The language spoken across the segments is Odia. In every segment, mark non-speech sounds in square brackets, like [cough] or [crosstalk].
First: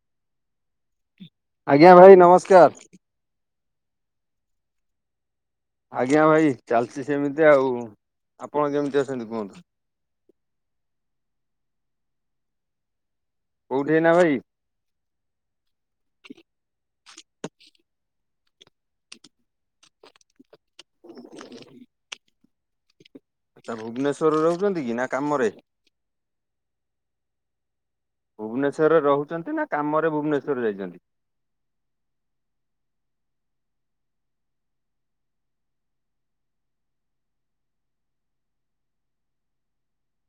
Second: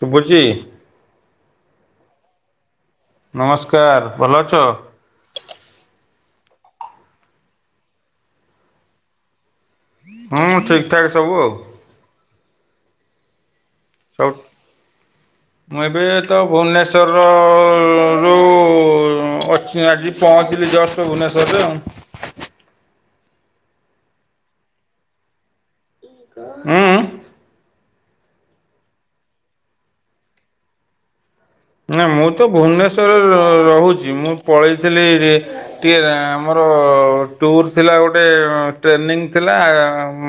ଶୁଭୁଚି ଆଜ୍ଞା ଭାଇ ନମସ୍କାର। ନମସ୍କାର ଭଲ ଅଛ ଆଜ୍ଞା ଭାଇ ଚାଲିଛି ସେମିତି ଆଉ ଆପଣ କେମିତି ଅଛନ୍ତି କୁହନ୍ତୁ ହଁ ଠିକ ଠାକ ସବୁ ଆଉ। କୋଉଠି ଏଇନା ସବୁ ଭାଇ? ମୁଁ ଏବେ ତ ଭୁବନେଶ୍ଵରର-ର-ଅ-ଅ-ଅ ରୁ-ଉ ଅଛି। ଆଜି ପହଞ୍ଚିଲି ଜଷ୍ଟ ଭୁବନେଶ୍ୱରରେ ଆଉ। ଆଛା, ଭୁବନେଶ୍ୱରରେ ରହୁଛନ୍ତି କି ନା କାମରେ? ଉଁ ଉଁ। ଭୁବନେଶ୍ଵରରେ ରହୁଛନ୍ତି? ନା କାମରେ ଭୁବନେଶ୍ୱର ଯାଇଛନ୍ତି? ନା ମୁଁ ତ ଭୁବନେଶ୍ୱରରେ ର-ରହୁଛି। ମୁଁ ପଳେଇଥିଲି ଟିକେ ଆମର ର-ଅ ଟୁର ଥିଲା। ଗୋଟେ ଟ୍ରେନିଂ ଥିଲା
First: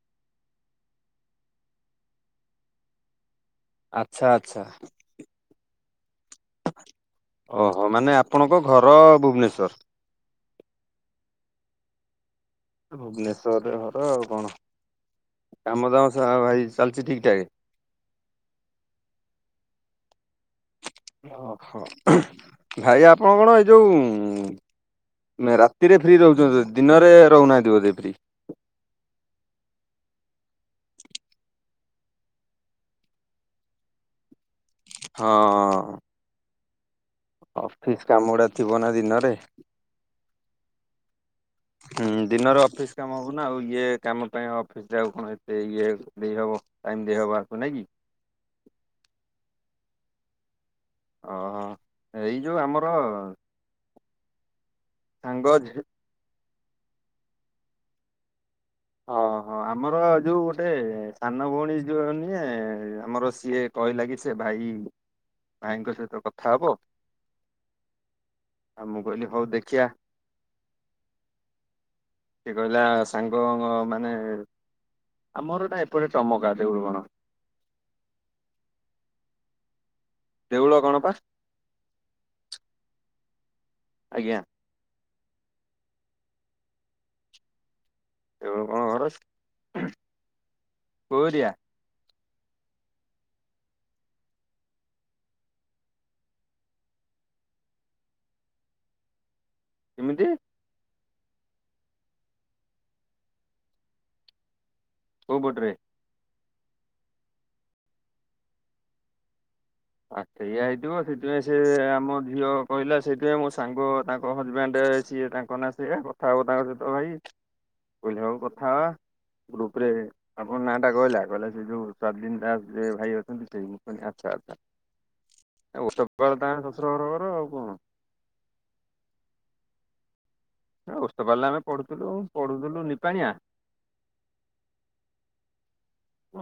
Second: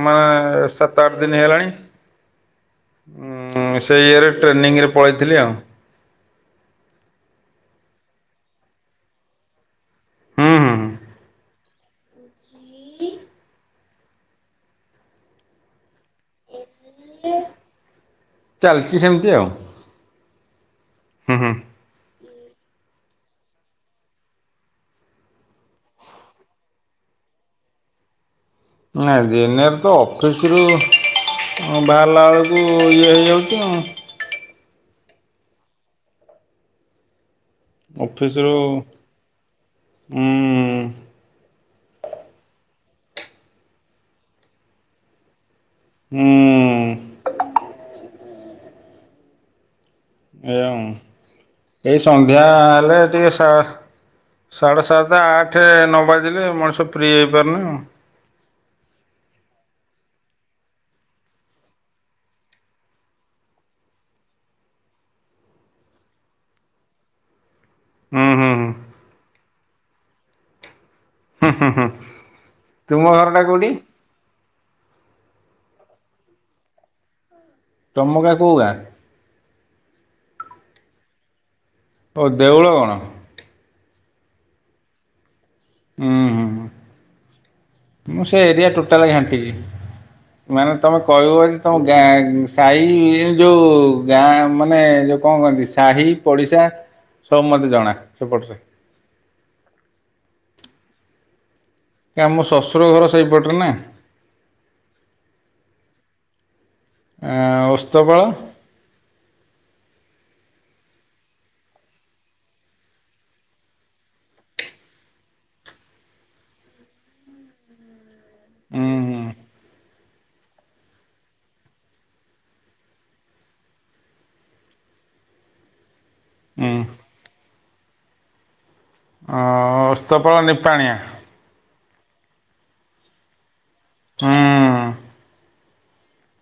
ମାନେ-ଏ ସାତ ଆଠ ଦି ହେଲାଣି। ଅଁ ସେଇ ଇଏ ଆଚ୍ଛା ରେ ଆଚ୍ଛା ଟ୍ରେନିଂ ପଳେଇଥିଲି ଆଉ। ଓହୋ! ମାନେ ଆପଣଙ୍କ ଘର ଭୁବନେଶ୍ଵର। ହଁ ହଁ ହଁ। ଭୁବନେଶ୍ୱରରେ ଘର ଆଉ କଣ? କାମ ଦାମ ସ ଭାଇ ଚାଲଛି ଠିକ୍ ଠାକେ। ଚାଲିଛି ସେମିତି ଆଉ। ହୁଁ ହୁଁ। ଓହୋ! ଭାଇ ଆପଣ କଣ ଏଇ ଯୋଉଁ ରାତିରେ ଫ୍ରି ରହୁଛନ୍ତି। ଦିନରେ ରହୁନାହାଁନ୍ତି ବୋଧେ ଫ୍ରି। ନା ଦିନେରେ ତ ଅଫିସ ରୁ ହଁ ବାହାରିଲା ଅଳକୁ ଇଏ ହେଇଯାଉଛି ଆଉ। ହଁ-ଅ-ଅଁ। ଅଫିସ କାମ ଗୁଡା ଅଫିସରୁ ଥିବ ନା ଦିନରେ। ଉଁ ହୁଁ, ଦିନର ଅଫିସ କାମ ହବନା। ଆଉ ଇଏ କାମ ପାଇଁ ଅଫିସ ଯାଉ କଣ ଏ ସେ ଇଏ ଉଁ ଦେଇହବ ଏଇଆ ଟାଇମ୍ ଦେଇହବ ଆକୁ ନାଇଁ କି? ହୁଁ, ଓହୋ ଏଇ ସନ୍ଧ୍ୟା ଯୋଉ ଆମର ହେଲେ ଟିକେ ସ ସାଢେ ସାତ ସାଙ୍ଗ ଆଠ ଯେ ନ ବାଜିଲେ, ମଣିଷ ଫ୍ରି ହେଇପାରୁନି ଆଉ। ହଁ। ହଁ, ଆମର ଯୋଉ ଗୋଟେ ସାନ ଭଉଣୀ ଯୋଉ ନିଏ, ଆମର ସିଏ କହିଲା କି ସେ ଭାଇ ଭାଇ ଭାଇଙ୍କ ସହିତ କଥା ହବ। ହୁଁ ହୁଁ ହୁଁ ଆଉ ମୁଁ କହିଲି ହଉ ଦେଖିଆ। ହୁଁ ହୁଁ ସିଏ କହିଲା ତୁମ ଘରଟା ସାଙ୍ଗ କୋଉଠି? ମାନେ ଆମର ଏଟା ଏପଟେ ଟମକା ଦେଉରୁଗଣ। ଟମକା କଉ ଗାଁ? ଦେଉଳଗଣ ପା ଓ ଦେଉଳଗଣ। ଆଜ୍ଞା। ଉଁ ହୁଁ ହୁଁ। ମୁଁ ସେ ଦେଉଳ ଏରିଆ କଣ ଘର ଟୋଟାଲ ଘାଣ୍ଟିକି। ମାନେ ତମେ କୋରିଆ କହିବଅଦି ତମ ଗାଁ ସାହି ଇଏ ଯୋଉଁ ଗାଁ ମାନେ ଯୋଉ କଣ କହନ୍ତି? ସାହି ପଡିଶା ସବୁ ମତେ ଜଣା ସେପଟରେ। କିମିତି? କା ମୋ ଶଶୁର ଘର ସେଇପଟରେ ନା। କଉ ପଟ୍ରେ? ଏଁ ଓସ୍ତବଳ! ଆ ସେଇଆ ହେଇଥିବ। ସେଥିପାଇଁ ସେ ଆମ ଝିଅ କହିଲା ସେଇଥିପାଇଁ ମୋ ସାଙ୍ଗ ତାଙ୍କ ହଜବେଣ୍ଡେ ସିଏ, ତାଙ୍କ ନାଁ ସେଇଆ। କଥା ହବ ତାଙ୍କ ସହିତ ଭାଇ। ଉଁ ହୁଁ ହୁ। କହିଲି ହଉ କଥା ହବା। ଗ୍ରୁପ ରେ ଆପଣ ନାଁଟା କହିଲା। କହିଲେ ସେ ଯୋଉ ସାବ୍ଲିନ ଦାସ ଯେ ଭାଇ ଅଛନ୍ତି। ସେଇ ମୁଁ କହିଲି, ଆଛା ଆଛା। ଓତ୍ପଳ ତାଙ୍କ ହୁଁ ଶଶୁର ଘର ଘର ଆଉ କଣ? ଅଁ-ଅ ଓସ୍ତୋପ ଓସ୍ତୋପାଲ୍ ରେ ଆମେ ପଢୁଥୁଲୁ ପଢୁଥୁଲୁ। ନିପାଣିଆ ହଁ।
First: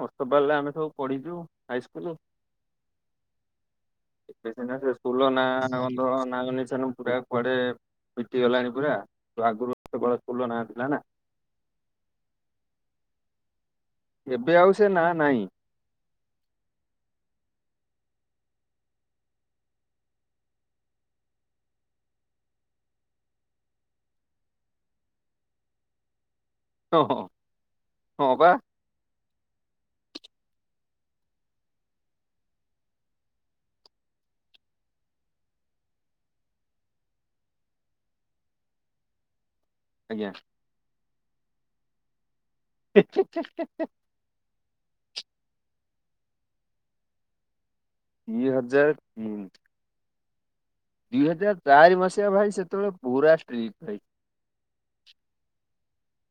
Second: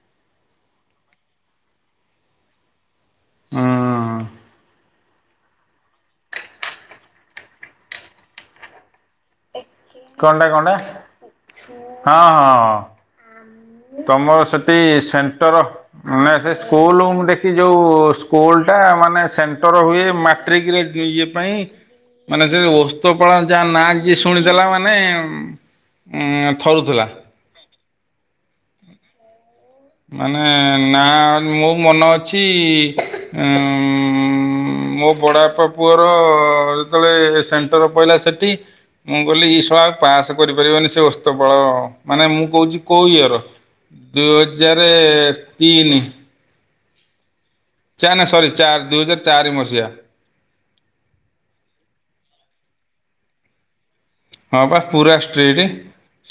ଅସ୍ତ ବାରିଲେ ଆମେ ସବୁ ପଢିଛୁ ହାଇ ସ୍କୁଲ। ହଁ। ସେ ସ୍କୁଲ ନା ନା କନ୍ତ ନିଛେ ନ ପୁର ପଡେ। ମିଟି ଗଲାଣି ପୁରା ତ ଆଗରୁ। ଓସ୍ତପାଳ ସ୍କୁଲ ନାଁ ଥିଲା ନା କଣ୍ଟା କଣ୍ଟାହଁ ହଁ। ତମର ଏବେ ଆଉ ସେଠି ସେ ନାଁ ନାହିଁ। ସେଣ୍ଟର ନା ସେ ସ୍କୁଲ ମୁ ଦେଖି ଯୋଉ ସ୍କୁଲ ଟା ମାନେ ସେଣ୍ଟର ହୁଏ ମାଟ୍ରିକରେ ଇଏ ପାଇଁ ମାନେ ସେ ଓସ୍ତପାଳ ଯାହା ନାଁ ଯିଏ ଶୁଣିଦେଲା ମାନେ ଉ ହଁ ଥରୁଥିଲା। ହଁ ହଁ ବା। ମାନେ ନା ମୋ ମନ ଅଛି ଉ ମୋ ବଡ଼ପା ପୁଅର ଯେତେବେଳେ ସେଣ୍ଟର ପହିଲା ସେଠି ମୁଁ ଗଲି ଇ ପାସ୍ ଆଜ୍ଞା କରିପାରିବନି ସେ ଓସ୍ତ ପାଳ ମାନେ ମୁଁ କହୁଛି କୋଉ ଇୟର ଦ ହଜାର ତିନି। ଚା ନା ଦି ସରି ଚାର ଦୁଇ ହଜାର ତିନି ଚାରି ମସିହା। ଦୁଇ ହଜାର ଚାରି ମସିହା ଭାଇ ସେତେବେଳେ ପୁରା ଷ୍ଟ୍ରିଟ ଭାଇ। ହଁ ବା ପୁରା ଷ୍ଟ୍ରେଟ୍।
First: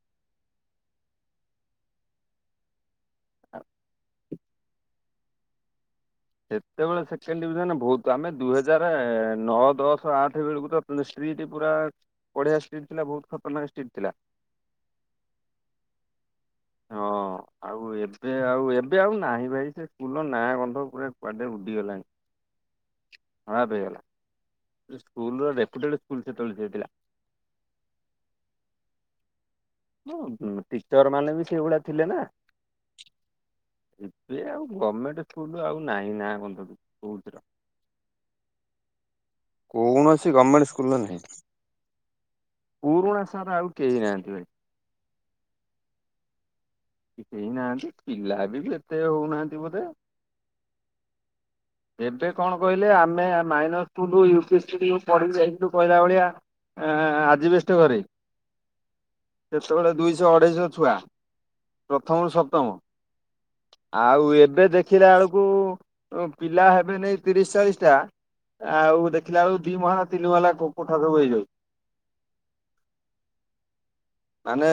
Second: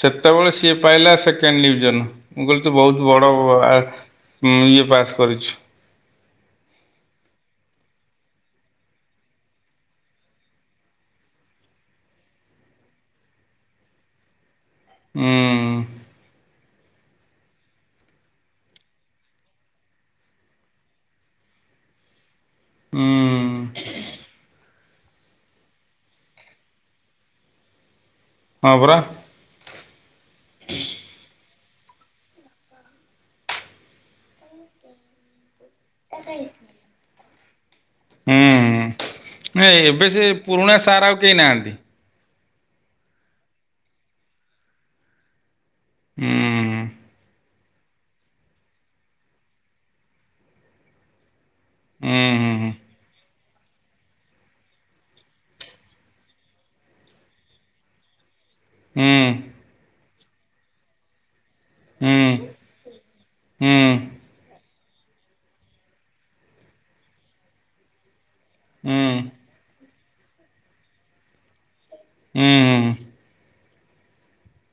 ସେତେବେଳେ ସିଏ ପାଇଲା ସେକେଣ୍ଡ ଡିଭିଜନ ମୁଁ କହିଲି ତ ବହୁତ ବଡ ଆ ଇଁ ଇଏ ପାସ କରିଛୁ। ସେତେବେଳେ ସେକେଣ୍ଡ ଡିଭିଜନ ବହୁତ ଆମେ ଦୁଇ ହଜାର ନଅ ଦଶ ଆଠ ବେଳକୁ ତ ଷ୍ଟ୍ରି ସ୍ ପୁରା ବଢିଆ ଷ୍ଟ୍ରିଟ୍ ଥିଲା ବହୁତ ଖତରନାକ ଷ୍ଟ୍ରିଟ୍ ଥିଲା। ଉଁ। ହଁ। ଆଉ ଏବେ ଆଉ ଏବେ ଆଉ ନାହିଁ ଭାଇ ସେ ସ୍କୁଲ ନାଁ ଗନ୍ଧ ପୁରା କୁଆଡେ ଉଡିଗଲାଣି। ଉଁ। ସେ ସ୍କୁଲ୍ ର ରେପୁଟେଡ୍ ସ୍କୁଲ ସେତେବେଳେ ଯାଇଥିଲା। ହଁ ପରା। ଟିଚର ମାନେ ବି ସେଇଭଳିଆ ଥିଲେ ନା। ଏବେ ଆଉ ଗମେଣ୍ଟେ ସ୍କୁଲ ଆଉ ନାହିଁ ନା ଗନ୍ଧ କୋଉଥିର। ହୁଁ ନାଇ ଏବେ ସେ କୌଣସି ଗଭର୍ଣ୍ଣମେଣ୍ଟ ପୁରୁଣା ସ୍କୁଲରେ ସାର୍ ନାହିଁ। ଆଉ କେହି ନାହାନ୍ତି। ପୁରୁଣା ସାର୍ ଆଉ କେହି ନାହାନ୍ତି ଭାଇ। ହୁଁ। କେହି ନାହାନ୍ତି ପିଲା ବି ଏତେ ହୋଉନାହାନ୍ତି ବୋଧେ। ହୁଁ ଏବେ ହୁଁ କଣ ହୁଁ କହିଲେ ଆମେ minor school U P school ପଢ଼ିକି ଯାଇ ଥିଲୁ କହିଲା ଭଳିଆ ଆଁ ଆଁ ଆଜିବେଷ୍ଟେ ଘରେ। ହୁଁ। ସେତେବେଳେ ଦୁଇସ ଅଢ଼େଇସ ଛୁଆ ହୁଁ ପ୍ରଥମ ହୁଁ ରୁ ସପ୍ତମ। ହୁଁ ହୁଁ ଆଉ ଏବେ ଦେଖିଲା ଆଳକୁ ପିଲା ହେବେନେଇ ତିରିଶ ଚାଳିଶ ଟା। ଆଉ ହୁଁ। ଦେଖିଲା ବେଳକୁ ଦି ମହଲା ତିନି ମହଲା କୋଠା ସବୁ ହେଇଯାଇଛି। ହୁଁ। ମାନେ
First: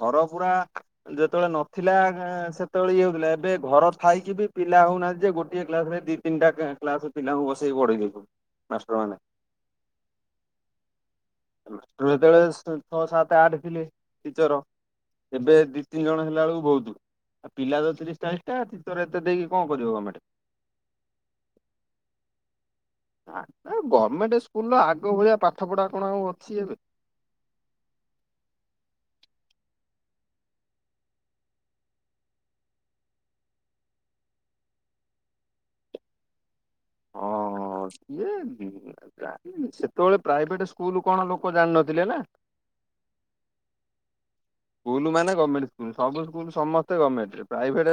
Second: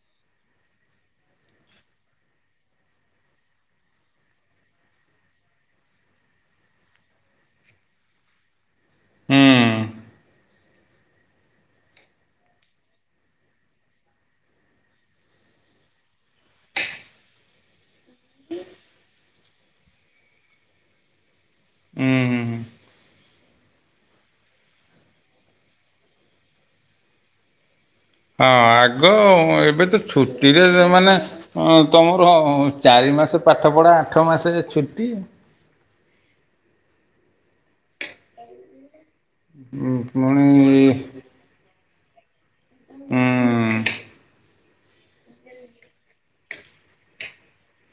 ଘର ପୁରା ଯେ ଯେତେବେଳେ ନଥିଲା ସେତେବେଳେ ଇଏ ହୋଉଥିଲା ଏବେ ଘର ଥାଇକି ବି ପିଲା ହୋଉନାହାନ୍ତି ଯେ ଗୋଟିଏ କ୍ଲାସ୍ ରେ ଦି ତି ତିନିଟା କ୍ଲାସ୍ ପିଲାଙ୍କୁ ବସେଇକି ପଢ଼େଇ ଦୋଉଛନ୍ତି ମାଷ୍ଟର ମାନେ। ହଁ। ସେତେବେଳେ ଛଅ ସାତ ଆଠେ ଥିଲେ ଟିଚର ଏବେ ଦି ତିନି ଜଣ ହେଲା ବେଳକୁ ବହୁତ୍ ଆଉ ପିଲା ତ ତିରିଶ ଚାଳିଶ ତା ଟିଚର ଏତେ ଦେଇକି କଣ କରିବ ଗମେଣ୍ଟେ। ହୁଁ ହୁଁ। ତା ପରେ ଗମେଣ୍ଟେ ସ୍କୁଲର ଆଗ ଭଳିଆ ପାଠ ପଢ଼ା କଣ ଆଉ ଅଛି ଏବେ। [inaudible] ହଁ ଆଗ ଏବେ ତ ଛୁଟିରେ ମାନେ ତମର ଚାରି ତିନି ମାସେ ପାଠ ପଢ଼ା ଆଠ ମାସେ ଛୁଟି। [unintelligible] ଉଁ ସେତେବେଳେ ପୁଣି ପ୍ରାଇଭେଟ୍ ହୁଁ ସ୍କୁଲ୍ କଣ ଲୋକ ଜାଣିନଥିଲେ ନା। ହୁଁ। ସ୍କୁଲ ମାନେ ଗମେଣ୍ଟେ ସ୍କୁଲ, ସବୁ ସ୍କୁଲ୍ ସମସ୍ତେ ଗମେଣ୍ଟେରେ ପ୍ରାଇଭେଟ୍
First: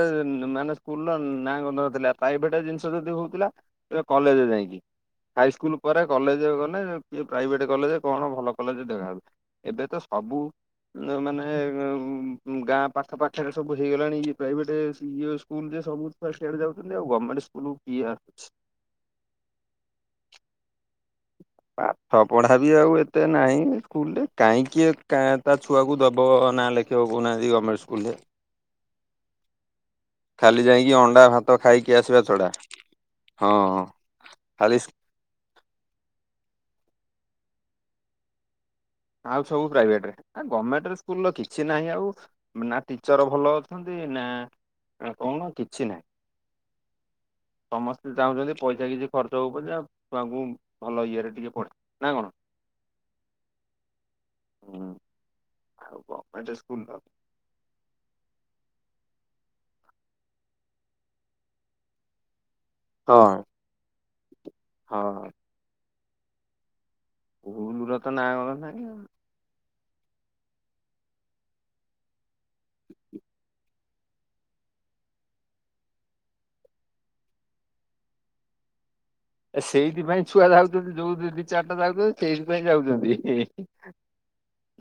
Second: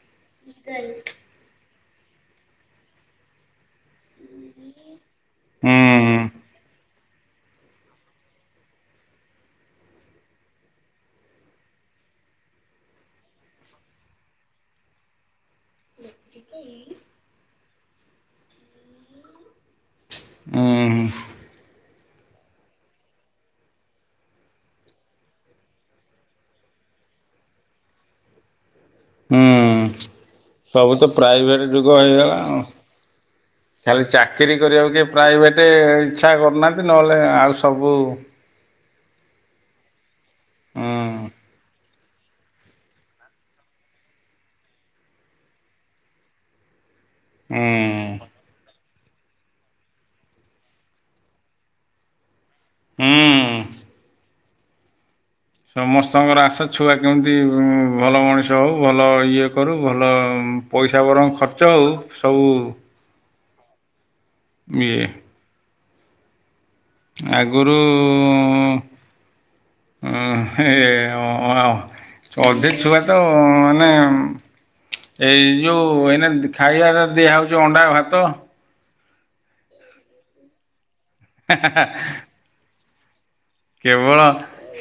ମାନେ ସ୍କୁଲ୍ ର ନା ଗନ୍ଧ ନଥିଲା, ପ୍ରାଇଭେଟ୍ ଜିନିଷ ଯଦି ହଉଥିଲା ସେଟା କଲେଜ୍ ଯାଇକି ହାଇସ୍ ହୁଁ ସ୍କୁଲ୍ ପରେ କଲେଜ ଗଲେ କି ପ୍ରାଇଭେଟ୍ କଲେଜ୍ କଣ ଭଲ କଲେଜ୍ ଦେଖାହେବ ଏବେ ତ ସବୁ ମାନେ ଏବେ ଗାଁ ପାଖ ପାଖେରେ ସବୁ ହେଇଗଲାଣି ଇଏ ପ୍ରାଇଭେଟ୍ ଇଏ ସ୍କୁଲ୍ ରେ ସବୁ ଛୁଆ ସିଆଡେ ଯାଉଛନ୍ତି, ଆଉ ଗମେଣ୍ଟେ ସ୍କୁଲ୍ କିଏ ଆସୁଛି। ହୁଁ। ପାଠ ପଢ଼ା ବି ଆଉ ଏତେ ନାହିଁ ସ୍କୁଲରେ କାହିଁକି ତା ଛୁଆକୁ ଦବ ନାଲେ ଲେଖେଇବ କହୁନାହାନ୍ତି ଗମେଣ୍ଟେ ସ୍କୁଲ ରେ। ହୁଁ ସବୁ ଯାଇକି ତ ଅଣ୍ଡା ଭାତ ପ୍ରାଇଭେଟ୍ ଖାଇକି ଯୁଗ ଆସିବା ହେଇଗଲା ଛଡା ଆଉ। ହଁ ଖାଲି ଚାକିରୀ ଖାଲି କରିବାକୁ କିଏ ପ୍ରାଇଭେଟ୍ ଇଚ୍ଛା କରୁନାହାନ୍ତି ନହେଲେ ଆଉ ସବୁ ଆଉ ସବୁ ପ୍ରାଇଭେଟ୍ ଆ ହୁଁ ଗମେଣ୍ଟେ ସ୍କୁଲ୍ ର କିଛି ନାହିଁ ଆଉ ନା ଟିଚର ଭଲ ଅଛନ୍ତି ନା କଣ କିଛି ନାହିଁ। ହୁଁ ସମସ୍ତେ ଚାହୁଁଛନ୍ତି ପଇସା କିଛି ଖର୍ଚ୍ଚ ହୋଉ ପଛେ ଆଉ ଛଆଙ୍କୁ ଭଲ ଇଏ ରେ ଟିକେ ପଢ଼େ ନା କଣ? ହୁଁ। [unintelligible] ସମସ୍ତଙ୍କର ଗଭର୍ଣ୍ଣମେଣ୍ଟ ଆଶା ସ୍କୁଲ ଛୁଆ ହଁ। କେମିତି ଭଲ ମଣିଷ ହଉ ଭଲ ଇଏ କରୁ ଭଲ ପଇସା ବରଂ ଖର୍ଚ୍ଚ ଆଉ ସବୁ ହଁ। ଇଏ ହଁ। ଆଗୁରୁ ସ୍କୁଲର ତ ନାଁ ଗନ୍ଧ ନାହିଁ ଆଉ। ହଁ ଏ ଆ ଆ ହଁ ସେ ଛୁଆ ତ ମାନେ ଏଇ ଯୋଉ ଏୟିନା, ଖାଇବା ଦିଆ ହଉଛି ଅଣ୍ଡା, ଭାତ ଏ ସେଇଥିପାଇଁ ଛୁଆ ଯାଉଛନ୍ତି, ଯୋଉ ଦି ଦି ଚାରିଟା ଯାଉଛନ୍ତି ସେଇଥିପାଇଁ ଯାଉଛନ୍ତି। କେବଳ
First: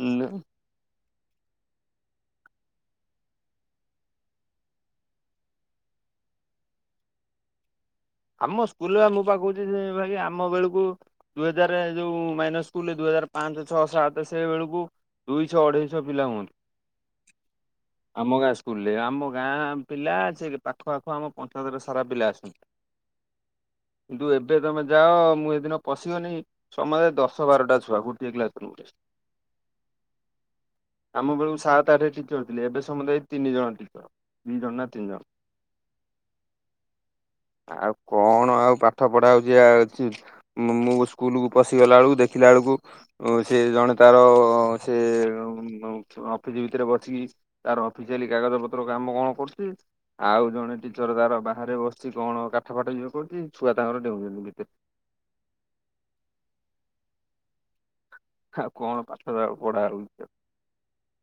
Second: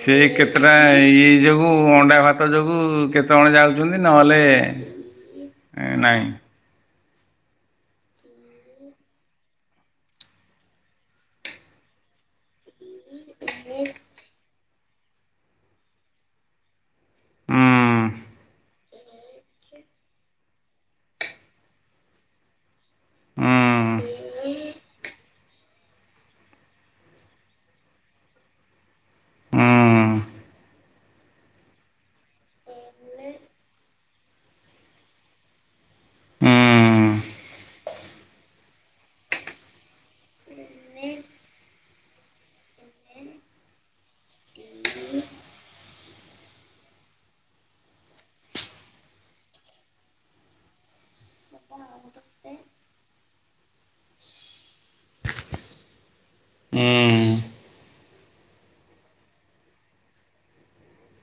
ସେ କେତେଟା ଇଏ ଯୋଉ ଅଣ୍ଡା, ଭାତ ଯୋଗୁଁ, କେତେ ଜଣ ଯାଉଛନ୍ତି ନହେଲେ ଏ ନାଇଁ ଆମ ସ୍କୁଲ ବା ମୁଁ ପା କହୁଛି ସେ ଭାଇ ଆମ ବେଳକୁ ଦୁଇ ହଜାର ଯୋଉ ମାଇନଷ ସ୍କୁ ଦୁଇ ହଜାର ପାଞ୍ଚ ଛଅ ସାତ ସେଇ ବେଳକୁ ଦୁଇଶଛଅ, ଅଢେଇଶହ ପିଲା ହୁଅନ୍ତି ହୁଁ ଆମ ଗାଁ ଆସ ଆମ ଗାଁ ପିଲା, ସେ ପାଖ ଆଖ ଆମ ପଞ୍ଚାୟତରେ ସାରା ପିଲା ଆସନ୍ତି। ହୁଁ ତୁ ଏବେ ତମେ ଯାଅ ମୁଁ ଦିନ ପଶିବନି ସମୟ ଦଶ ବାରଟା ଛୁଆ ଗୋଟିଏ ଗ୍ଲାସ ର ଗୋଟେ ହୁଁ। ଆମ ବେଳକୁ ସାତ, ଆଠ ଟିଚର ଥିଲେ, ଏବେ ସମସ୍ତେ ଏଇ ତିନି ଜଣ ଟିଚର, ଦି ଜଣନା ତିନି ଜଣ ହୁଁ। ଆଉ କଣ ଆଉ ପାଠ ପଢାଉଛି, ମୁଁ ସ୍କୁଲକୁ ପଶି ଗଲା ବେଳକୁ ଦେଖିଲା ବଳକୁ ସେ ଜଣେ ତାର, ସେ ଅଫିସ ଭିତରେ ବସିକି ତାର ଅଫିସଆଲି କାଗଜ ପତ୍ର କାମ କଣ କରୁଛି, ଆଉ ଜଣେ ଟିଚର ତାର ବାହାରେ ବସିଛି କଣ ପାଠ ଫାଠ କରୁଛି, ଛୁଆ ତାଙ୍କର ଡେଉଛନ୍ତି ଭିତରେ ହୁଁ ଆଉ କଣ ପାଠରେ ପଢା ହଉଛି,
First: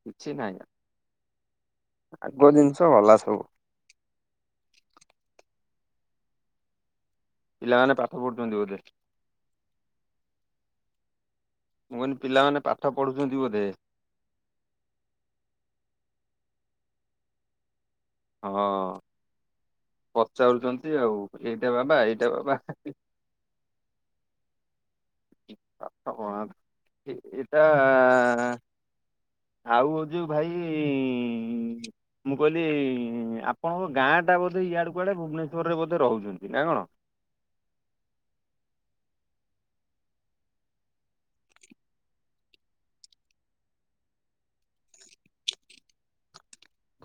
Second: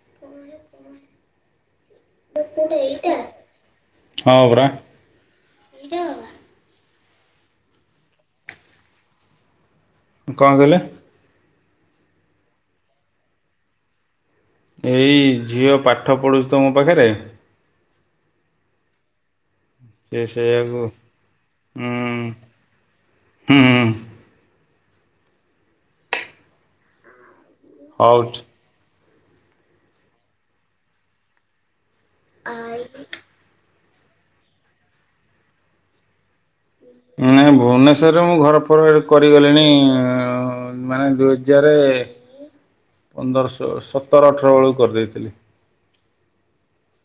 କିଛି ନାହିଁ ଆଉ। ଆଗ ଜିନିଷ ଗଲା ସବୁ। ହଁ ପରା। ପିଲାମାନେ ପାଠ ପଢୁଛନ୍ତି ବୋଧେ। କଣ କହିଲେ? ମୁଁ କହିଲି ପିଲାମାନେ ପାଠ ପଢୁଛନ୍ତି ବୋଧେ। ଏଇ ଝିଅ ପାଠ ପଢ଼ୁଛି ତ ମୋ ପାଖରେ। ହଁ। ସେ ସେଇଆକୁ ପଚାରୁଛନ୍ତି ଆଉ, ଏଇଟା ହୁଁ ବାବା ଏଇଟା ବାବା। ହୁଁ ପାଠ ପଢ଼ାନ୍ତୁ ଏ-ଏ। ହଉଛି। ଆଉ ହ ଯଉ ଭାଇ ମୁଁ କହିଲି ଆ ପଣଙ୍କ ଗାଁଟା ବୋଧେ ଏଆଡ଼େ କୁଆଡ଼େ ଭୁବନେଶ୍ୱର ରେ ବୋଧେ ରହୁଛନ୍ତି ନା କଣ? ନାଇଁ ଭୁବନେଶ୍ୱରରେ ମୁଁ ଘର ଫର ମୁଁ କରିଗଲିଣି ମାନେ ଦୁଇ ହଜାରେ ଏ ପନ୍ଦର, ସୋ, ସତର, ଅଠର ବେଳୁ କରିଦେଇଥିଲି।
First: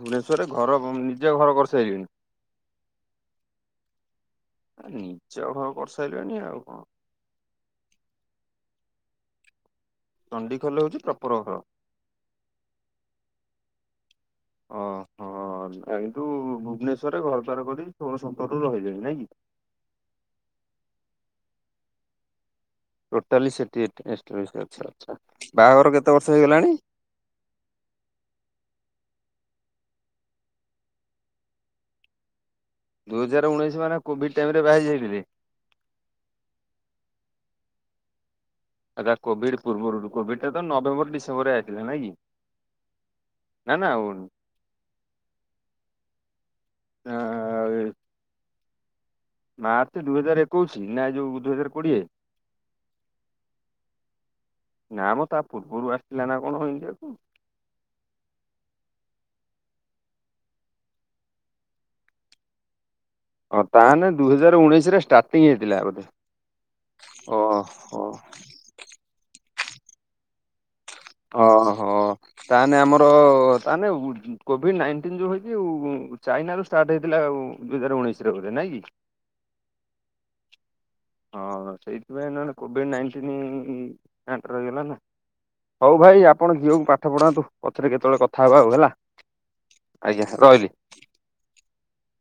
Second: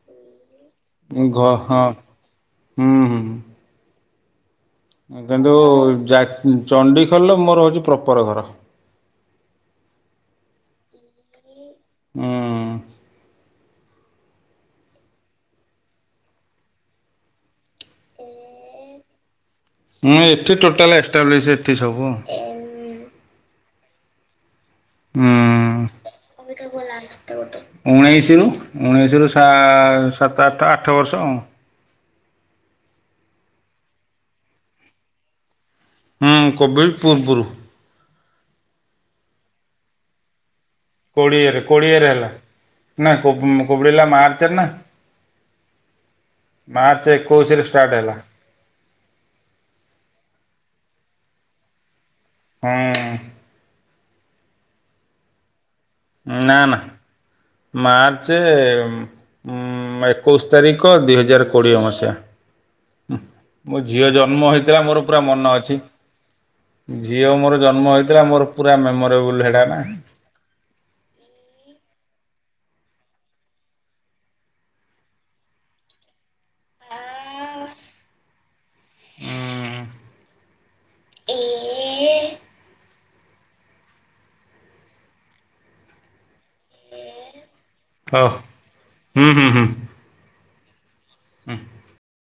ଭୁବନେଶ୍ଵରରେ ଘର ଗୁମ୍ ନିଜେ ଘର ଘ ହଁ କରିସାରିଲେଣିି? ହୁଁ ହୁଁ କିନ୍ତୁ ଯା କରିସାରିଲେଣି ଆଉ କଣ? ଚଣ୍ଡିଖୋଲ ମୋର ହୋଉଛି ପ୍ରପର ଘର। ଚଣ୍ଡିଖୋଲ ହୋଉଛି ପ୍ରପର ଘର? ହଁ। ଓହୋ। ହଁ ନା କିନ୍ତୁ ଭୁବନେଶ୍ଵରରେ ଘର ଦ୍ୱାର କରି ସୋହଳ ସତରରୁ ରହିଲେଣି ନାଇଁ କି? ହୁଁ ଏଠି ଟୋଟାଲ ଏସଷ୍ଟାବ୍ଲିସ ଏଠି ସବୁ। ଟୋଟାଲି ସେଠି ଏଠି ଏସଷ୍ଟାବ୍ଲିସ ଆଚ୍ଛା ଆଚ୍ଛା, ବାହାଘର କେତେ ବର୍ଷ ହେଇଗଲାଣି? ଉଣେଇଶିରୁ ଉଣେଇଶିରୁ ସା ସାତ ଆଠ ଆଠ ବର୍ଷ ଉଁ। ଦୁଇ ହଜାର ଉଣେଇଶି ମାନେ କୋଭିଡ୍ ଟାଇମ୍ ରେ ବାହାହେଇ ଯାଇଥିଲେ? ହୁଁ କୋଭିଡ୍ ପୂର୍ବୁରୁ। ଆଚ୍ଛା କୋଭିଡ୍ ପୂର୍ବରୁ, କୋଭିଡ୍ ଟା ତ ନଭେମ୍ବର୍ ଡିସେମ୍ବର୍ କୋଡ଼ିଏରେ ଆଇଥିଲା ନାଇଁ କୋଡ଼ିଏରେ କି? ହେଲା ନା କୋବ୍ ନା ନା କୋଭିଡ୍ ଆଁ, ହେଲା ମାର୍ଚ୍ଚ ରେ ନା। ମାର୍ଚ୍ଚ ଏକୋଉଶିରେ ଷ୍ଟାର୍ଟ ହେଲା। ମାର୍ଚ୍ଚ ଦୁଇ ହଜାର ଏକୋଉଶି ନା ଏଇ ଯୋଉ ଦୁଇ ହଜାର କୋଡିଏ। ହଁ। ନା ମ ତାପ୍ ନା ନା। ମାର୍ଚ୍ଚ ଏକୋଉଶ୍ ତାରିଖ ଦୁଇ ହଜାର କୋଡ଼ିଏ ମସିହା। ହଁ ମୋ ତାହେଲେ ଝିଅ ଦୁଇ ଜନ୍ମ ହଜାର ହେଇଥିଲା ଉଣେଇଶିରେ ମୋର ପୁରା ଷ୍ଟାର୍ଟିଂ ମନ ହେଇଥିଲା ଅଛି। ବୋଧେ। ଝିଅ ମୋର ଜନ୍ମ ଓହୋ। ହେଇଥିଲା ମୋର ପୁରା ମେମୋରେବୁଲ ହେଡା ନା। ଅ ହ ତାନେ ଆମର ତାନେ କୋଭିଡ୍ ନାଇନ୍ ଟିନ୍ ଯୋଉ ହେଇଛି ଉ ଚାଇନାରୁ ଷ୍ଟାର୍ଟ ହେଇଥିଲା ଉଁ ଦୁଇ ହଜାର ଉଣେଇଶିରେ ବୋଧେ ନାଇଁ କି? ଉଁ ହୁଁ। ହଁ ସେଇଥିପାଇଁ ନହେଲେ କୋଭିଡ୍ ନାଇନ୍ ଟିନ୍ ଏଣ୍ଟର ହେଇଗଲା ନା। ହୋଉ ଭାଇ ଆପଣ ଝିଅକୁ ପାଠ ପଢାନ୍ତୁ। ପଛରେ କେତେବେଳେ ହଉ କଥା ହେବା ଆଉ ହେଲା ହୁଁ ହୁଁ ହୁଁ ଆଜ୍ଞା ରହିଲି।